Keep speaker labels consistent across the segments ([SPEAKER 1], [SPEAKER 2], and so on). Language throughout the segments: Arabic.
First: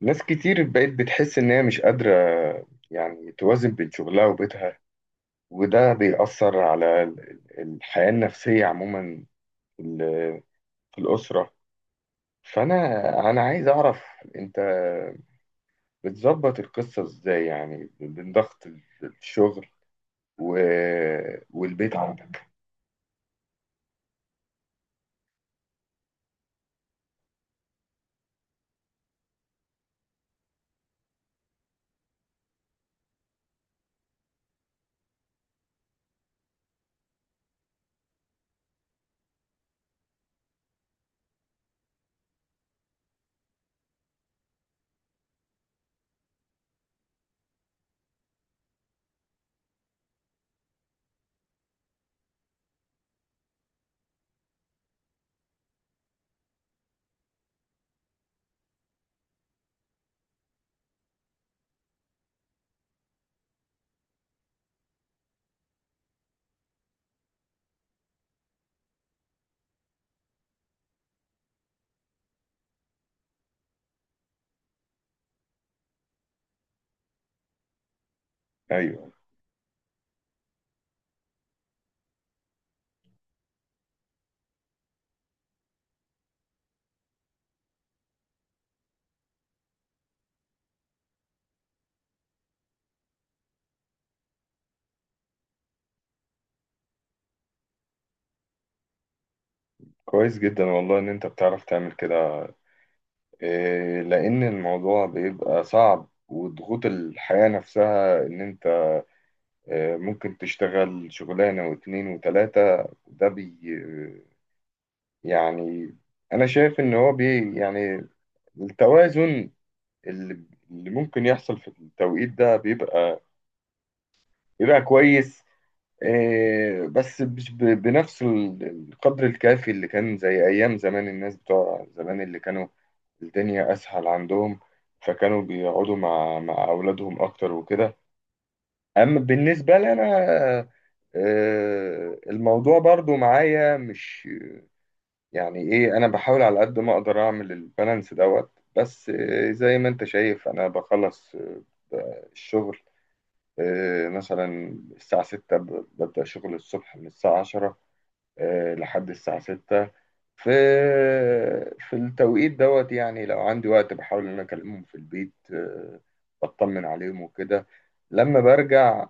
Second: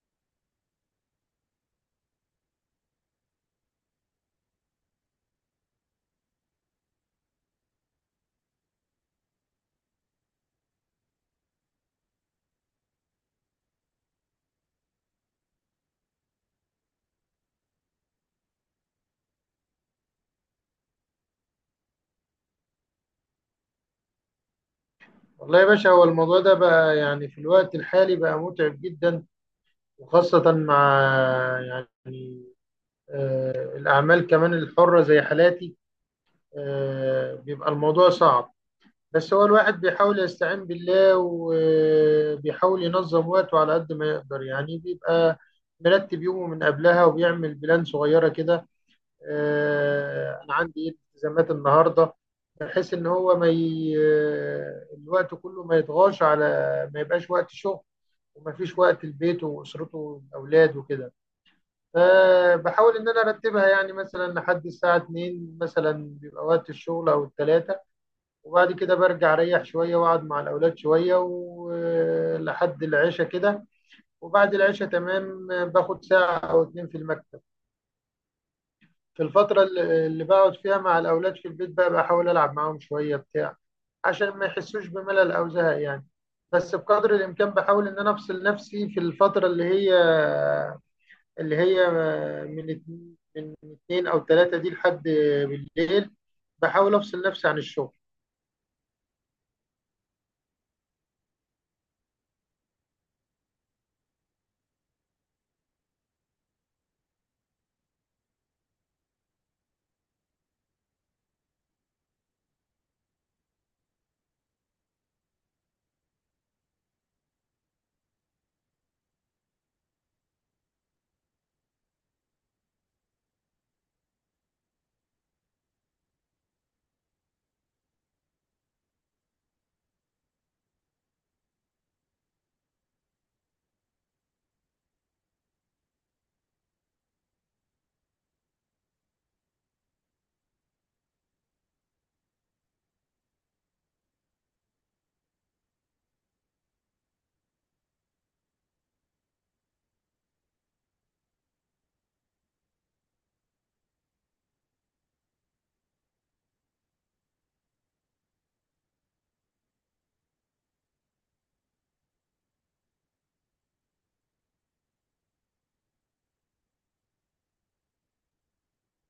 [SPEAKER 1] ناس كتير بقت بتحس إن هي مش قادرة يعني توازن بين شغلها وبيتها. وده بيأثر على الحياة النفسية عموما في ال- في الأسرة. فأنا عايز أعرف أنت بتظبط القصة إزاي، يعني بين ضغط الشغل و... والبيت عندك؟
[SPEAKER 2] والله يا باشا، هو الموضوع ده بقى في الوقت الحالي بقى متعب جدا، وخاصة مع يعني الأعمال كمان الحرة زي حالاتي. بيبقى الموضوع صعب. بس هو الواحد بيحاول يستعين بالله وبيحاول ينظم وقته على قد ما يقدر. بيبقى مرتب يومه من قبلها وبيعمل بلان صغيرة كده. أنا عندي إيه التزامات النهاردة، بحيث إن هو ما ي... آه، الوقت كله ما يطغاش على، ما يبقاش وقت شغل ومفيش وقت لبيته واسرته والاولاد وكده. فبحاول ان انا ارتبها، يعني مثلا لحد الساعه 2 مثلا بيبقى وقت الشغل او الثلاثه، وبعد كده برجع اريح شويه واقعد مع الاولاد شويه ولحد العشاء كده، وبعد العشاء تمام باخد ساعه او اتنين في المكتب.
[SPEAKER 1] أيوه،
[SPEAKER 2] في الفتره اللي بقعد فيها مع الاولاد في البيت بقى بحاول العب معاهم شويه بتاع، عشان ما يحسوش بملل او زهق يعني. بس بقدر الامكان بحاول ان انا افصل نفسي في الفتره اللي هي، اللي هي من اتنين أو تلاتة دي لحد بالليل، بحاول أفصل نفسي عن الشغل.
[SPEAKER 1] كويس جدا والله إن أنت بتعرف تعمل كده. لأن الموضوع بيبقى صعب وضغوط الحياة نفسها، إن أنت ممكن تشتغل شغلانة واتنين وتلاتة، ده بي آه، يعني، أنا شايف إن هو يعني التوازن اللي اللي ممكن يحصل في التوقيت ده بيبقى كويس. بس مش بنفس القدر الكافي اللي كان زي أيام زمان، الناس بتوع زمان اللي كانوا الدنيا أسهل عندهم، فكانوا بيقعدوا مع أولادهم أكتر وكده. اما بالنسبه لي انا، الموضوع برضو معايا مش يعني ايه، انا بحاول على قد ما اقدر اعمل البالانس دوت، بس زي ما انت شايف انا بخلص الشغل. مثلا الساعه 6، ببدا شغل الصبح من الساعه 10 لحد الساعه 6. في في التوقيت دوت يعني، لو عندي وقت بحاول ان انا اكلمهم في البيت، بطمن عليهم وكده. لما برجع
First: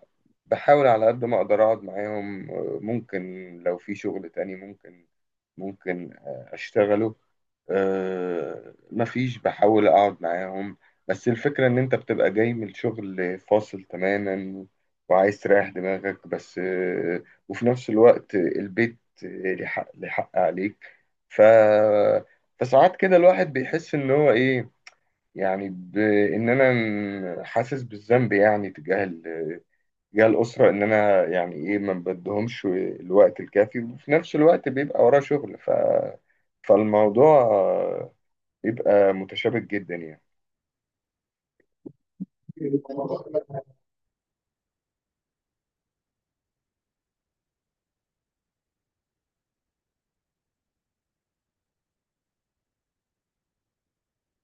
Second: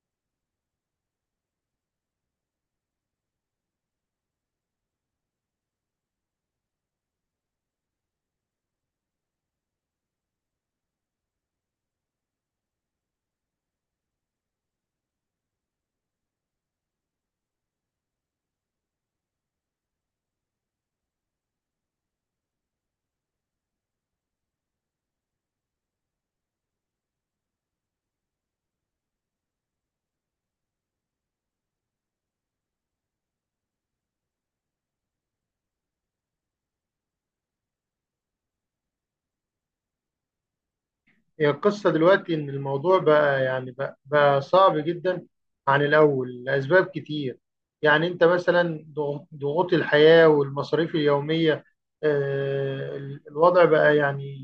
[SPEAKER 1] بحاول على قد ما اقدر اقعد معاهم. ممكن لو في شغل تاني ممكن، اشتغله. مفيش، بحاول اقعد معاهم. بس الفكرة ان انت بتبقى جاي من شغل فاصل تماما وعايز تريح دماغك بس، وفي نفس الوقت البيت ليه حق عليك. ف فساعات كده الواحد بيحس ان هو ايه، يعني ان انا حاسس بالذنب يعني تجاه تجاه الأسرة. إن أنا يعني إيه، ما بديهمش الوقت الكافي، وفي نفس الوقت بيبقى وراه شغل فالموضوع بيبقى متشابك جدا يعني.
[SPEAKER 2] هي القصة دلوقتي إن
[SPEAKER 1] ايوه،
[SPEAKER 2] الموضوع بقى بقى صعب جدا عن الأول لأسباب كتير. يعني أنت مثلا ضغوط الحياة والمصاريف اليومية، الوضع بقى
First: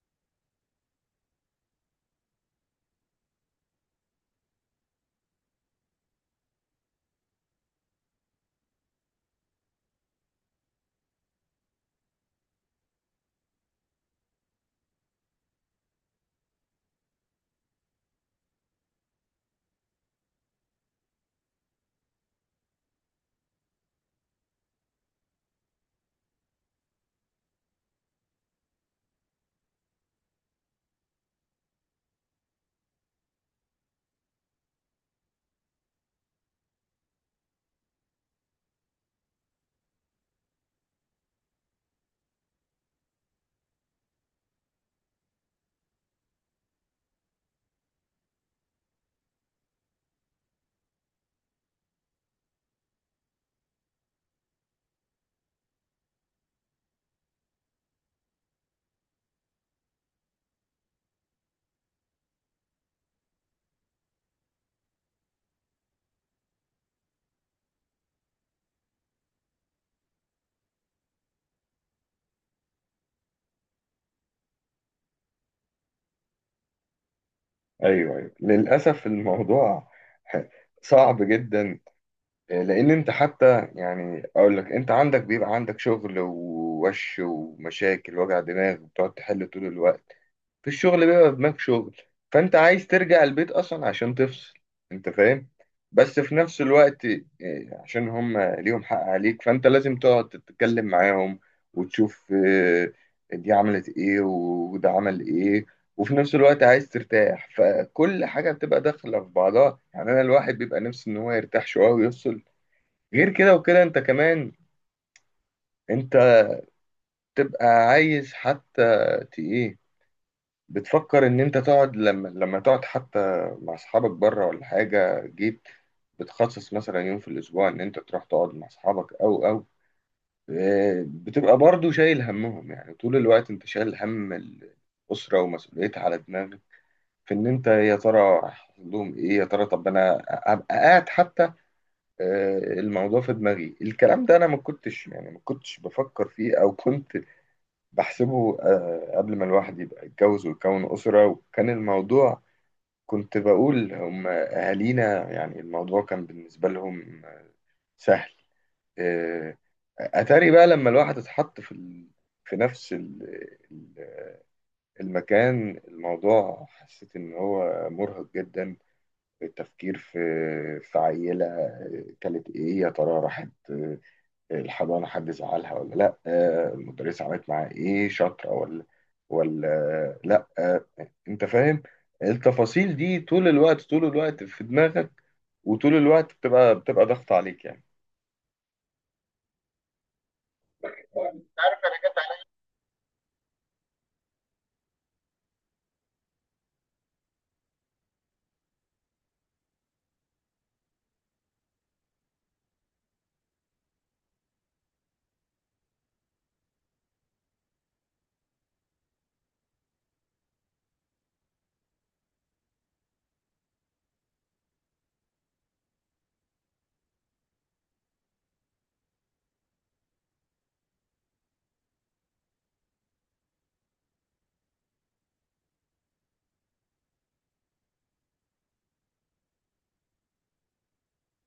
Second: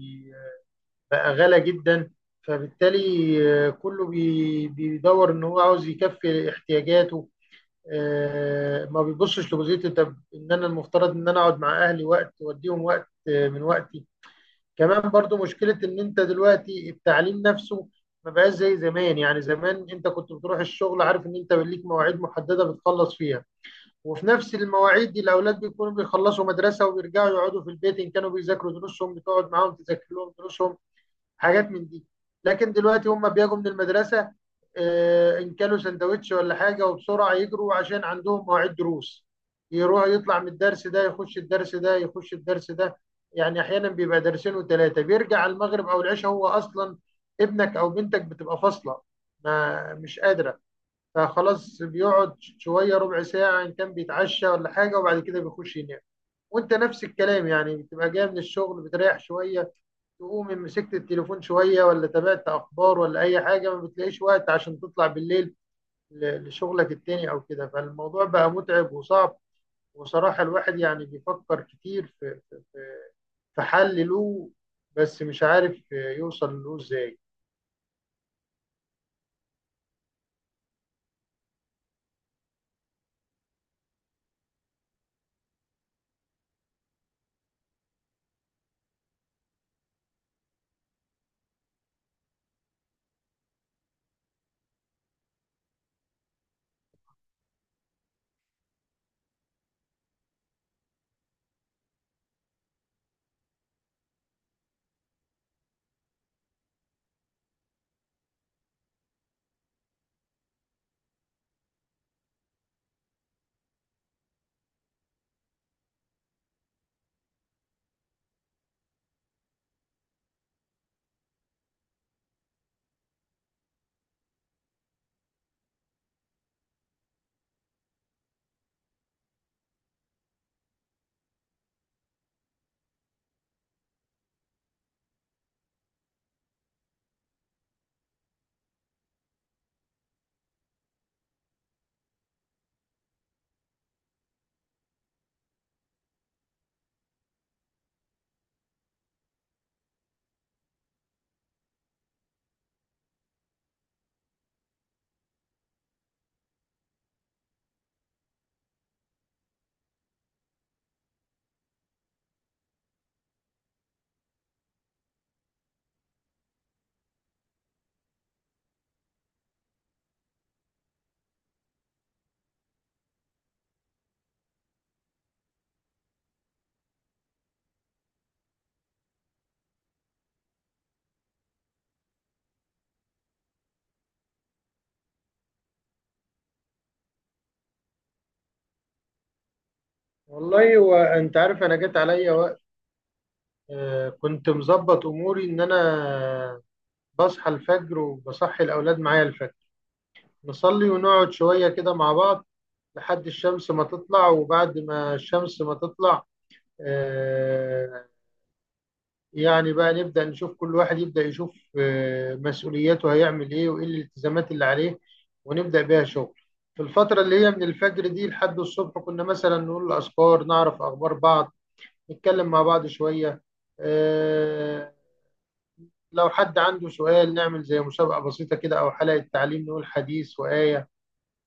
[SPEAKER 2] بقى غالى جدا. فبالتالي كله بيدور إن هو عاوز يكفي احتياجاته. ما بيبصش لجزئيه، طب ان انا المفترض ان انا اقعد مع اهلي وقت واديهم وقت من وقتي. كمان برضو مشكله ان انت دلوقتي التعليم نفسه ما بقاش زي زمان. يعني زمان انت كنت بتروح الشغل عارف ان انت ليك مواعيد محدده بتخلص فيها، وفي نفس المواعيد دي الاولاد بيكونوا بيخلصوا مدرسه وبيرجعوا يقعدوا في البيت، ان كانوا بيذاكروا دروسهم بتقعد معاهم تذاكر لهم دروسهم، حاجات من دي. لكن دلوقتي هم بيجوا من المدرسه، ان كلوا سندوتش ولا حاجه وبسرعه يجروا عشان عندهم مواعيد دروس. يروح يطلع من الدرس ده يخش الدرس ده يخش الدرس ده. يعني احيانا بيبقى درسين وثلاثه، بيرجع على المغرب او العشاء. هو اصلا ابنك او بنتك بتبقى فاصله، ما مش قادره. فخلاص بيقعد شويه ربع ساعه ان كان بيتعشى ولا حاجه وبعد كده بيخش ينام. وانت نفس الكلام، يعني بتبقى جاي من الشغل بتريح شويه، تقوم مسكت التليفون شوية ولا تابعت أخبار ولا أي حاجة، ما بتلاقيش وقت عشان تطلع بالليل لشغلك التاني أو كده. فالموضوع بقى متعب وصعب. وصراحة الواحد يعني بيفكر كتير في، في حل له، بس مش عارف يوصل له إزاي.
[SPEAKER 1] ايوه، للاسف الموضوع صعب جدا. لان انت حتى يعني اقول لك، انت عندك بيبقى عندك شغل ووش ومشاكل وجع دماغ بتقعد تحل طول الوقت. في الشغل بيبقى دماغ شغل، فانت عايز ترجع البيت اصلا عشان تفصل، انت فاهم. بس في نفس الوقت عشان هم ليهم حق عليك، فانت لازم تقعد تتكلم معاهم وتشوف دي عملت ايه وده عمل ايه. وفي نفس الوقت عايز ترتاح، فكل حاجة بتبقى داخلة في بعضها يعني، انا الواحد بيبقى نفسه ان هو يرتاح شوية ويفصل. غير كده وكده انت كمان انت تبقى عايز حتى، ايه، بتفكر ان انت تقعد لما تقعد حتى مع اصحابك بره ولا حاجه. جيت بتخصص مثلا يوم في الاسبوع ان انت تروح تقعد مع اصحابك او، بتبقى برضو شايل همهم يعني، طول الوقت انت شايل هم الاسره ومسؤوليتها على دماغك، في ان انت يا ترى هيحصل لهم ايه، يا ترى طب انا ابقى قاعد حتى. الموضوع في دماغي، الكلام ده انا ما كنتش يعني ما كنتش بفكر فيه، او كنت بحسبه قبل ما الواحد يبقى يتجوز ويكون اسره. وكان الموضوع كنت بقول هم أهالينا، يعني الموضوع كان بالنسبة لهم سهل. آه، أتاري بقى لما الواحد اتحط في في نفس ال- المكان، الموضوع حسيت إن هو مرهق جدا، التفكير في عيلة كانت إيه، يا ترى راحت الحضانة حد زعلها ولا لا، المدرسة عملت معاها ايه، شاطرة ولا لا، انت فاهم. التفاصيل دي طول الوقت، طول الوقت في دماغك، وطول الوقت بتبقى ضغط عليك يعني.
[SPEAKER 2] والله هو أنت عارف، أنا جت عليا وقت كنت مظبط أموري إن أنا بصحى الفجر وبصحي الأولاد معايا الفجر، نصلي ونقعد شوية كده مع بعض لحد الشمس ما تطلع. وبعد ما الشمس ما تطلع آه، يعني بقى نبدأ نشوف كل واحد يبدأ يشوف مسؤولياته، هيعمل إيه وإيه الالتزامات اللي عليه، ونبدأ بيها شغل. في الفترة اللي هي من الفجر دي لحد الصبح كنا مثلا نقول أذكار، نعرف أخبار بعض، نتكلم مع بعض شوية. آه، لو حد عنده سؤال نعمل زي مسابقة بسيطة كده أو حلقة تعليم نقول حديث وآية،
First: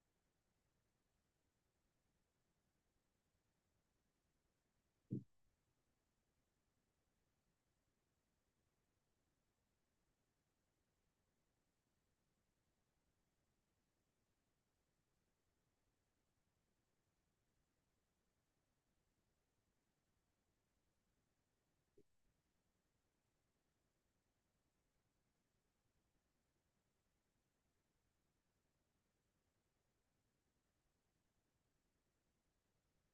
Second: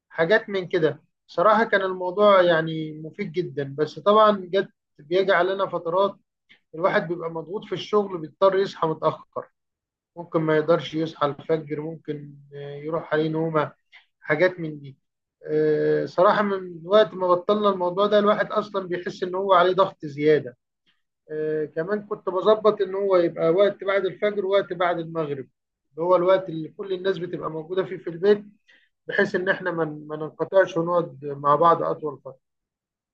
[SPEAKER 2] حاجات من كده. صراحة كان الموضوع يعني مفيد جدا. بس طبعا جت، بيجي علينا فترات الواحد بيبقى مضغوط في الشغل بيضطر يصحى متأخر، ممكن ما يقدرش يصحى الفجر، ممكن يروح عليه نومة، حاجات من دي. صراحة من وقت ما بطلنا الموضوع ده الواحد أصلا بيحس إن هو عليه ضغط زيادة. كمان كنت بظبط إن هو يبقى وقت بعد الفجر ووقت بعد المغرب، اللي هو الوقت اللي كل الناس بتبقى موجودة فيه في البيت، بحيث إن إحنا ما ننقطعش ونقعد مع بعض أطول.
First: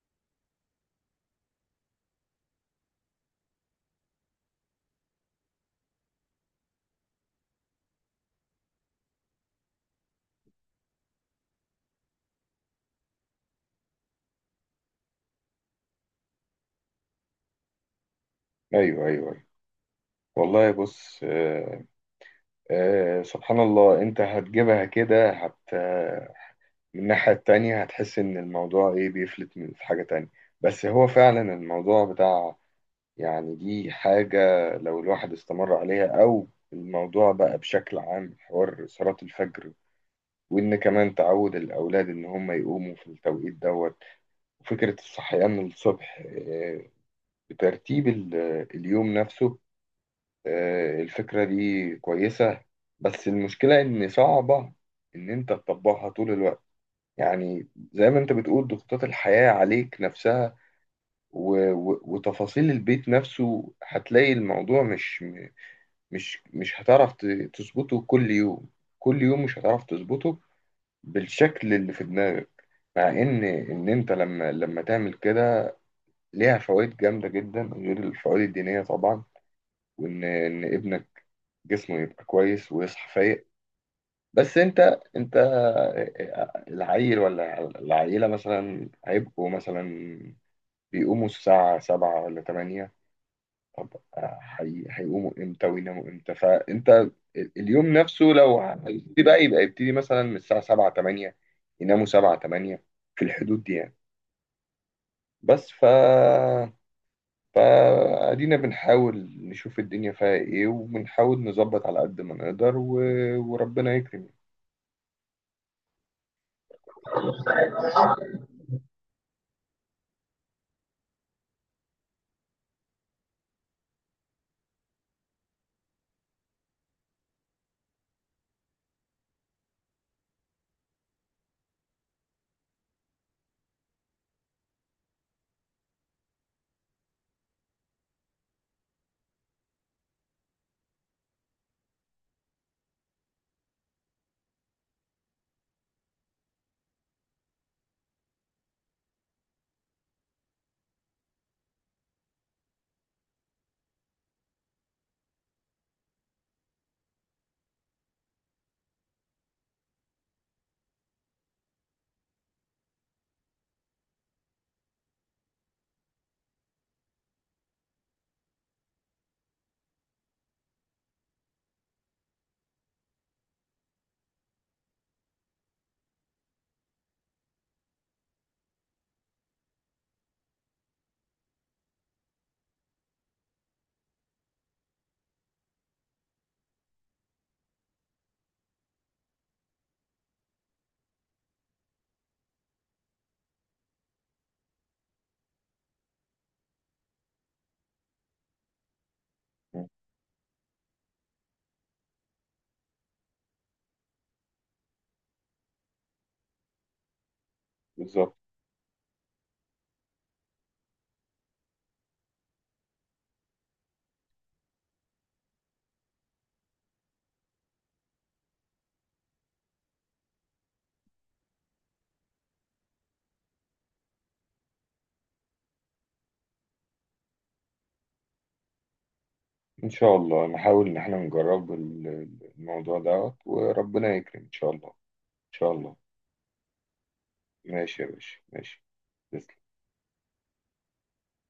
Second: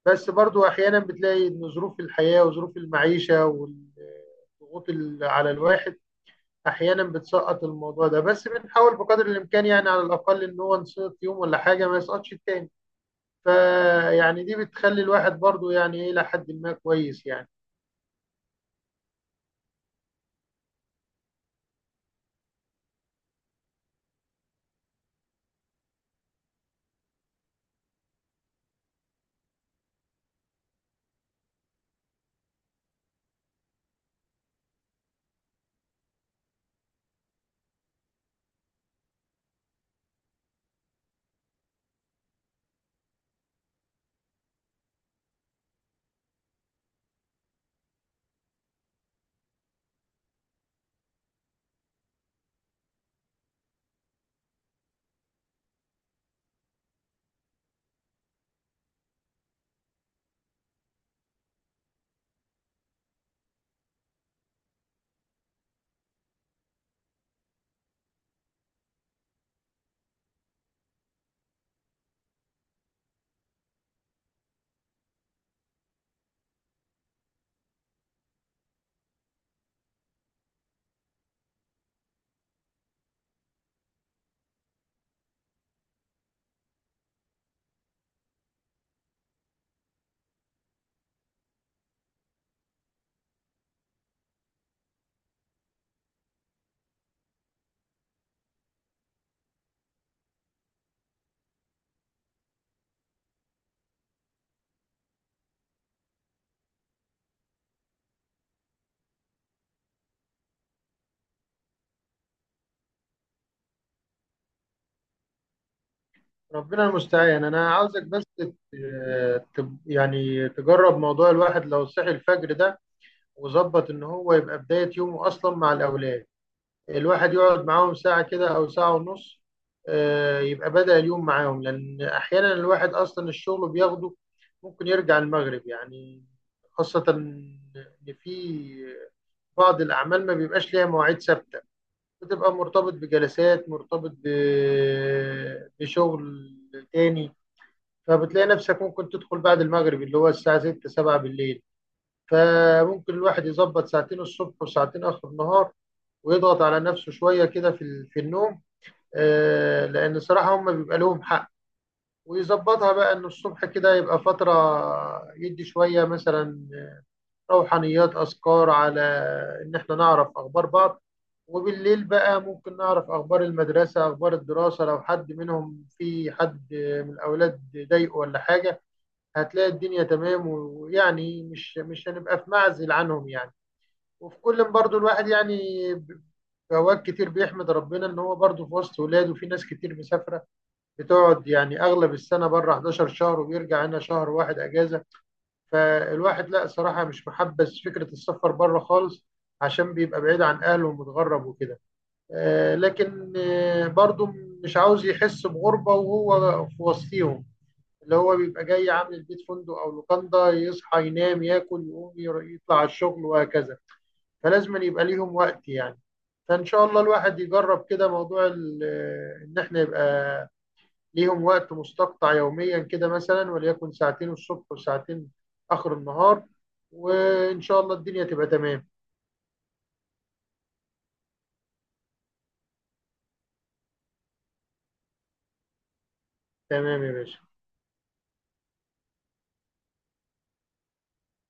[SPEAKER 2] بس برضو احيانا بتلاقي ان ظروف الحياه وظروف المعيشه والضغوط على الواحد احيانا بتسقط الموضوع ده. بس بنحاول بقدر الامكان، يعني على الاقل ان هو نسقط يوم ولا حاجه ما يسقطش التاني. فيعني دي بتخلي الواحد برضو يعني ايه الى حد ما كويس يعني.
[SPEAKER 1] ايوه، ايوه، أيوة. والله بص، سبحان الله، انت هتجيبها كده من الناحية التانية هتحس ان الموضوع ايه، بيفلت من في حاجة تانية. بس هو فعلا الموضوع بتاع، يعني دي حاجة لو الواحد استمر عليها أو الموضوع بقى بشكل عام، حوار صلاة الفجر، وإن كمان تعود الأولاد إن هم يقوموا في التوقيت دوت، وفكرة الصحيان الصبح بترتيب اليوم نفسه. الفكرة دي كويسة، بس المشكلة إن صعبة إن أنت تطبقها طول الوقت. يعني زي ما أنت بتقول، ضغوطات الحياة عليك نفسها وتفاصيل البيت نفسه، هتلاقي الموضوع مش هتعرف تظبطه كل يوم. كل يوم مش هتعرف تظبطه بالشكل اللي في دماغك. مع ان انت لما تعمل كده ليها فوائد جامده جدا غير الفوائد الدينيه طبعا، وان ابنك جسمه يبقى كويس ويصحى فايق. بس انت العيل ولا العيله مثلا هيبقوا مثلا بيقوموا الساعه 7 ولا 8. طب هيقوموا امتى ويناموا امتى؟ فانت اليوم نفسه لو هيبتدي يبقى يبتدي مثلا من الساعة 7 8، يناموا 7 8، في الحدود دي يعني. بس فادينا بنحاول نشوف الدنيا فيها ايه، وبنحاول نظبط على قد ما نقدر وربنا يكرم.
[SPEAKER 2] ربنا المستعان. انا عاوزك بس يعني تجرب موضوع الواحد لو صحي الفجر ده، وظبط ان هو يبقى بدايه يومه اصلا مع الاولاد. الواحد يقعد معاهم ساعة كده أو ساعة ونص، يبقى بدأ اليوم معاهم. لأن أحيانا الواحد أصلا الشغل بياخده ممكن يرجع المغرب يعني، خاصة إن في بعض الأعمال ما بيبقاش ليها مواعيد ثابتة، بتبقى مرتبط بجلسات، مرتبط بشغل تاني. فبتلاقي نفسك ممكن تدخل بعد المغرب، اللي هو الساعة 6 7 بالليل. فممكن الواحد يظبط ساعتين الصبح وساعتين آخر النهار، ويضغط على نفسه شوية كده في في النوم، لأن صراحة هم بيبقى لهم حق. ويظبطها بقى إن الصبح كده يبقى فترة يدي شوية مثلا روحانيات، أذكار، على إن إحنا نعرف أخبار بعض. وبالليل بقى ممكن نعرف أخبار المدرسة، أخبار الدراسة، لو حد منهم، في حد من الأولاد ضايقه ولا حاجة. هتلاقي الدنيا تمام، ويعني مش هنبقى في معزل عنهم يعني. وفي كل، برضو الواحد يعني ب- في اوقات كتير بيحمد ربنا ان هو برضو في وسط ولاده. في ناس كتير مسافره بتقعد يعني اغلب السنه بره 11 شهر وبيرجع هنا شهر واحد اجازه. فالواحد لا صراحه مش محبس فكره السفر بره خالص،
[SPEAKER 1] يعني.
[SPEAKER 2] عشان بيبقى بعيد عن اهله ومتغرب وكده. لكن برضو مش عاوز يحس بغربه وهو في وسطيهم، اللي
[SPEAKER 1] بالظبط،
[SPEAKER 2] هو بيبقى جاي عامل البيت فندق او لوكاندا، يصحى ينام ياكل يقوم يطلع على الشغل وهكذا. فلازم أن يبقى ليهم وقت يعني. فإن شاء الله الواحد يجرب كده موضوع إن إحنا يبقى ليهم وقت مستقطع يوميا كده مثلا، وليكن ساعتين الصبح وساعتين آخر النهار، وإن شاء الله الدنيا تبقى تمام.
[SPEAKER 1] ان شاء الله نحاول ان احنا نجرب الموضوع ده، وربنا يكرم ان شاء الله، ان شاء الله.
[SPEAKER 2] تمام يا باشا.
[SPEAKER 1] ماشي يا باشا، ماشي. تسلم.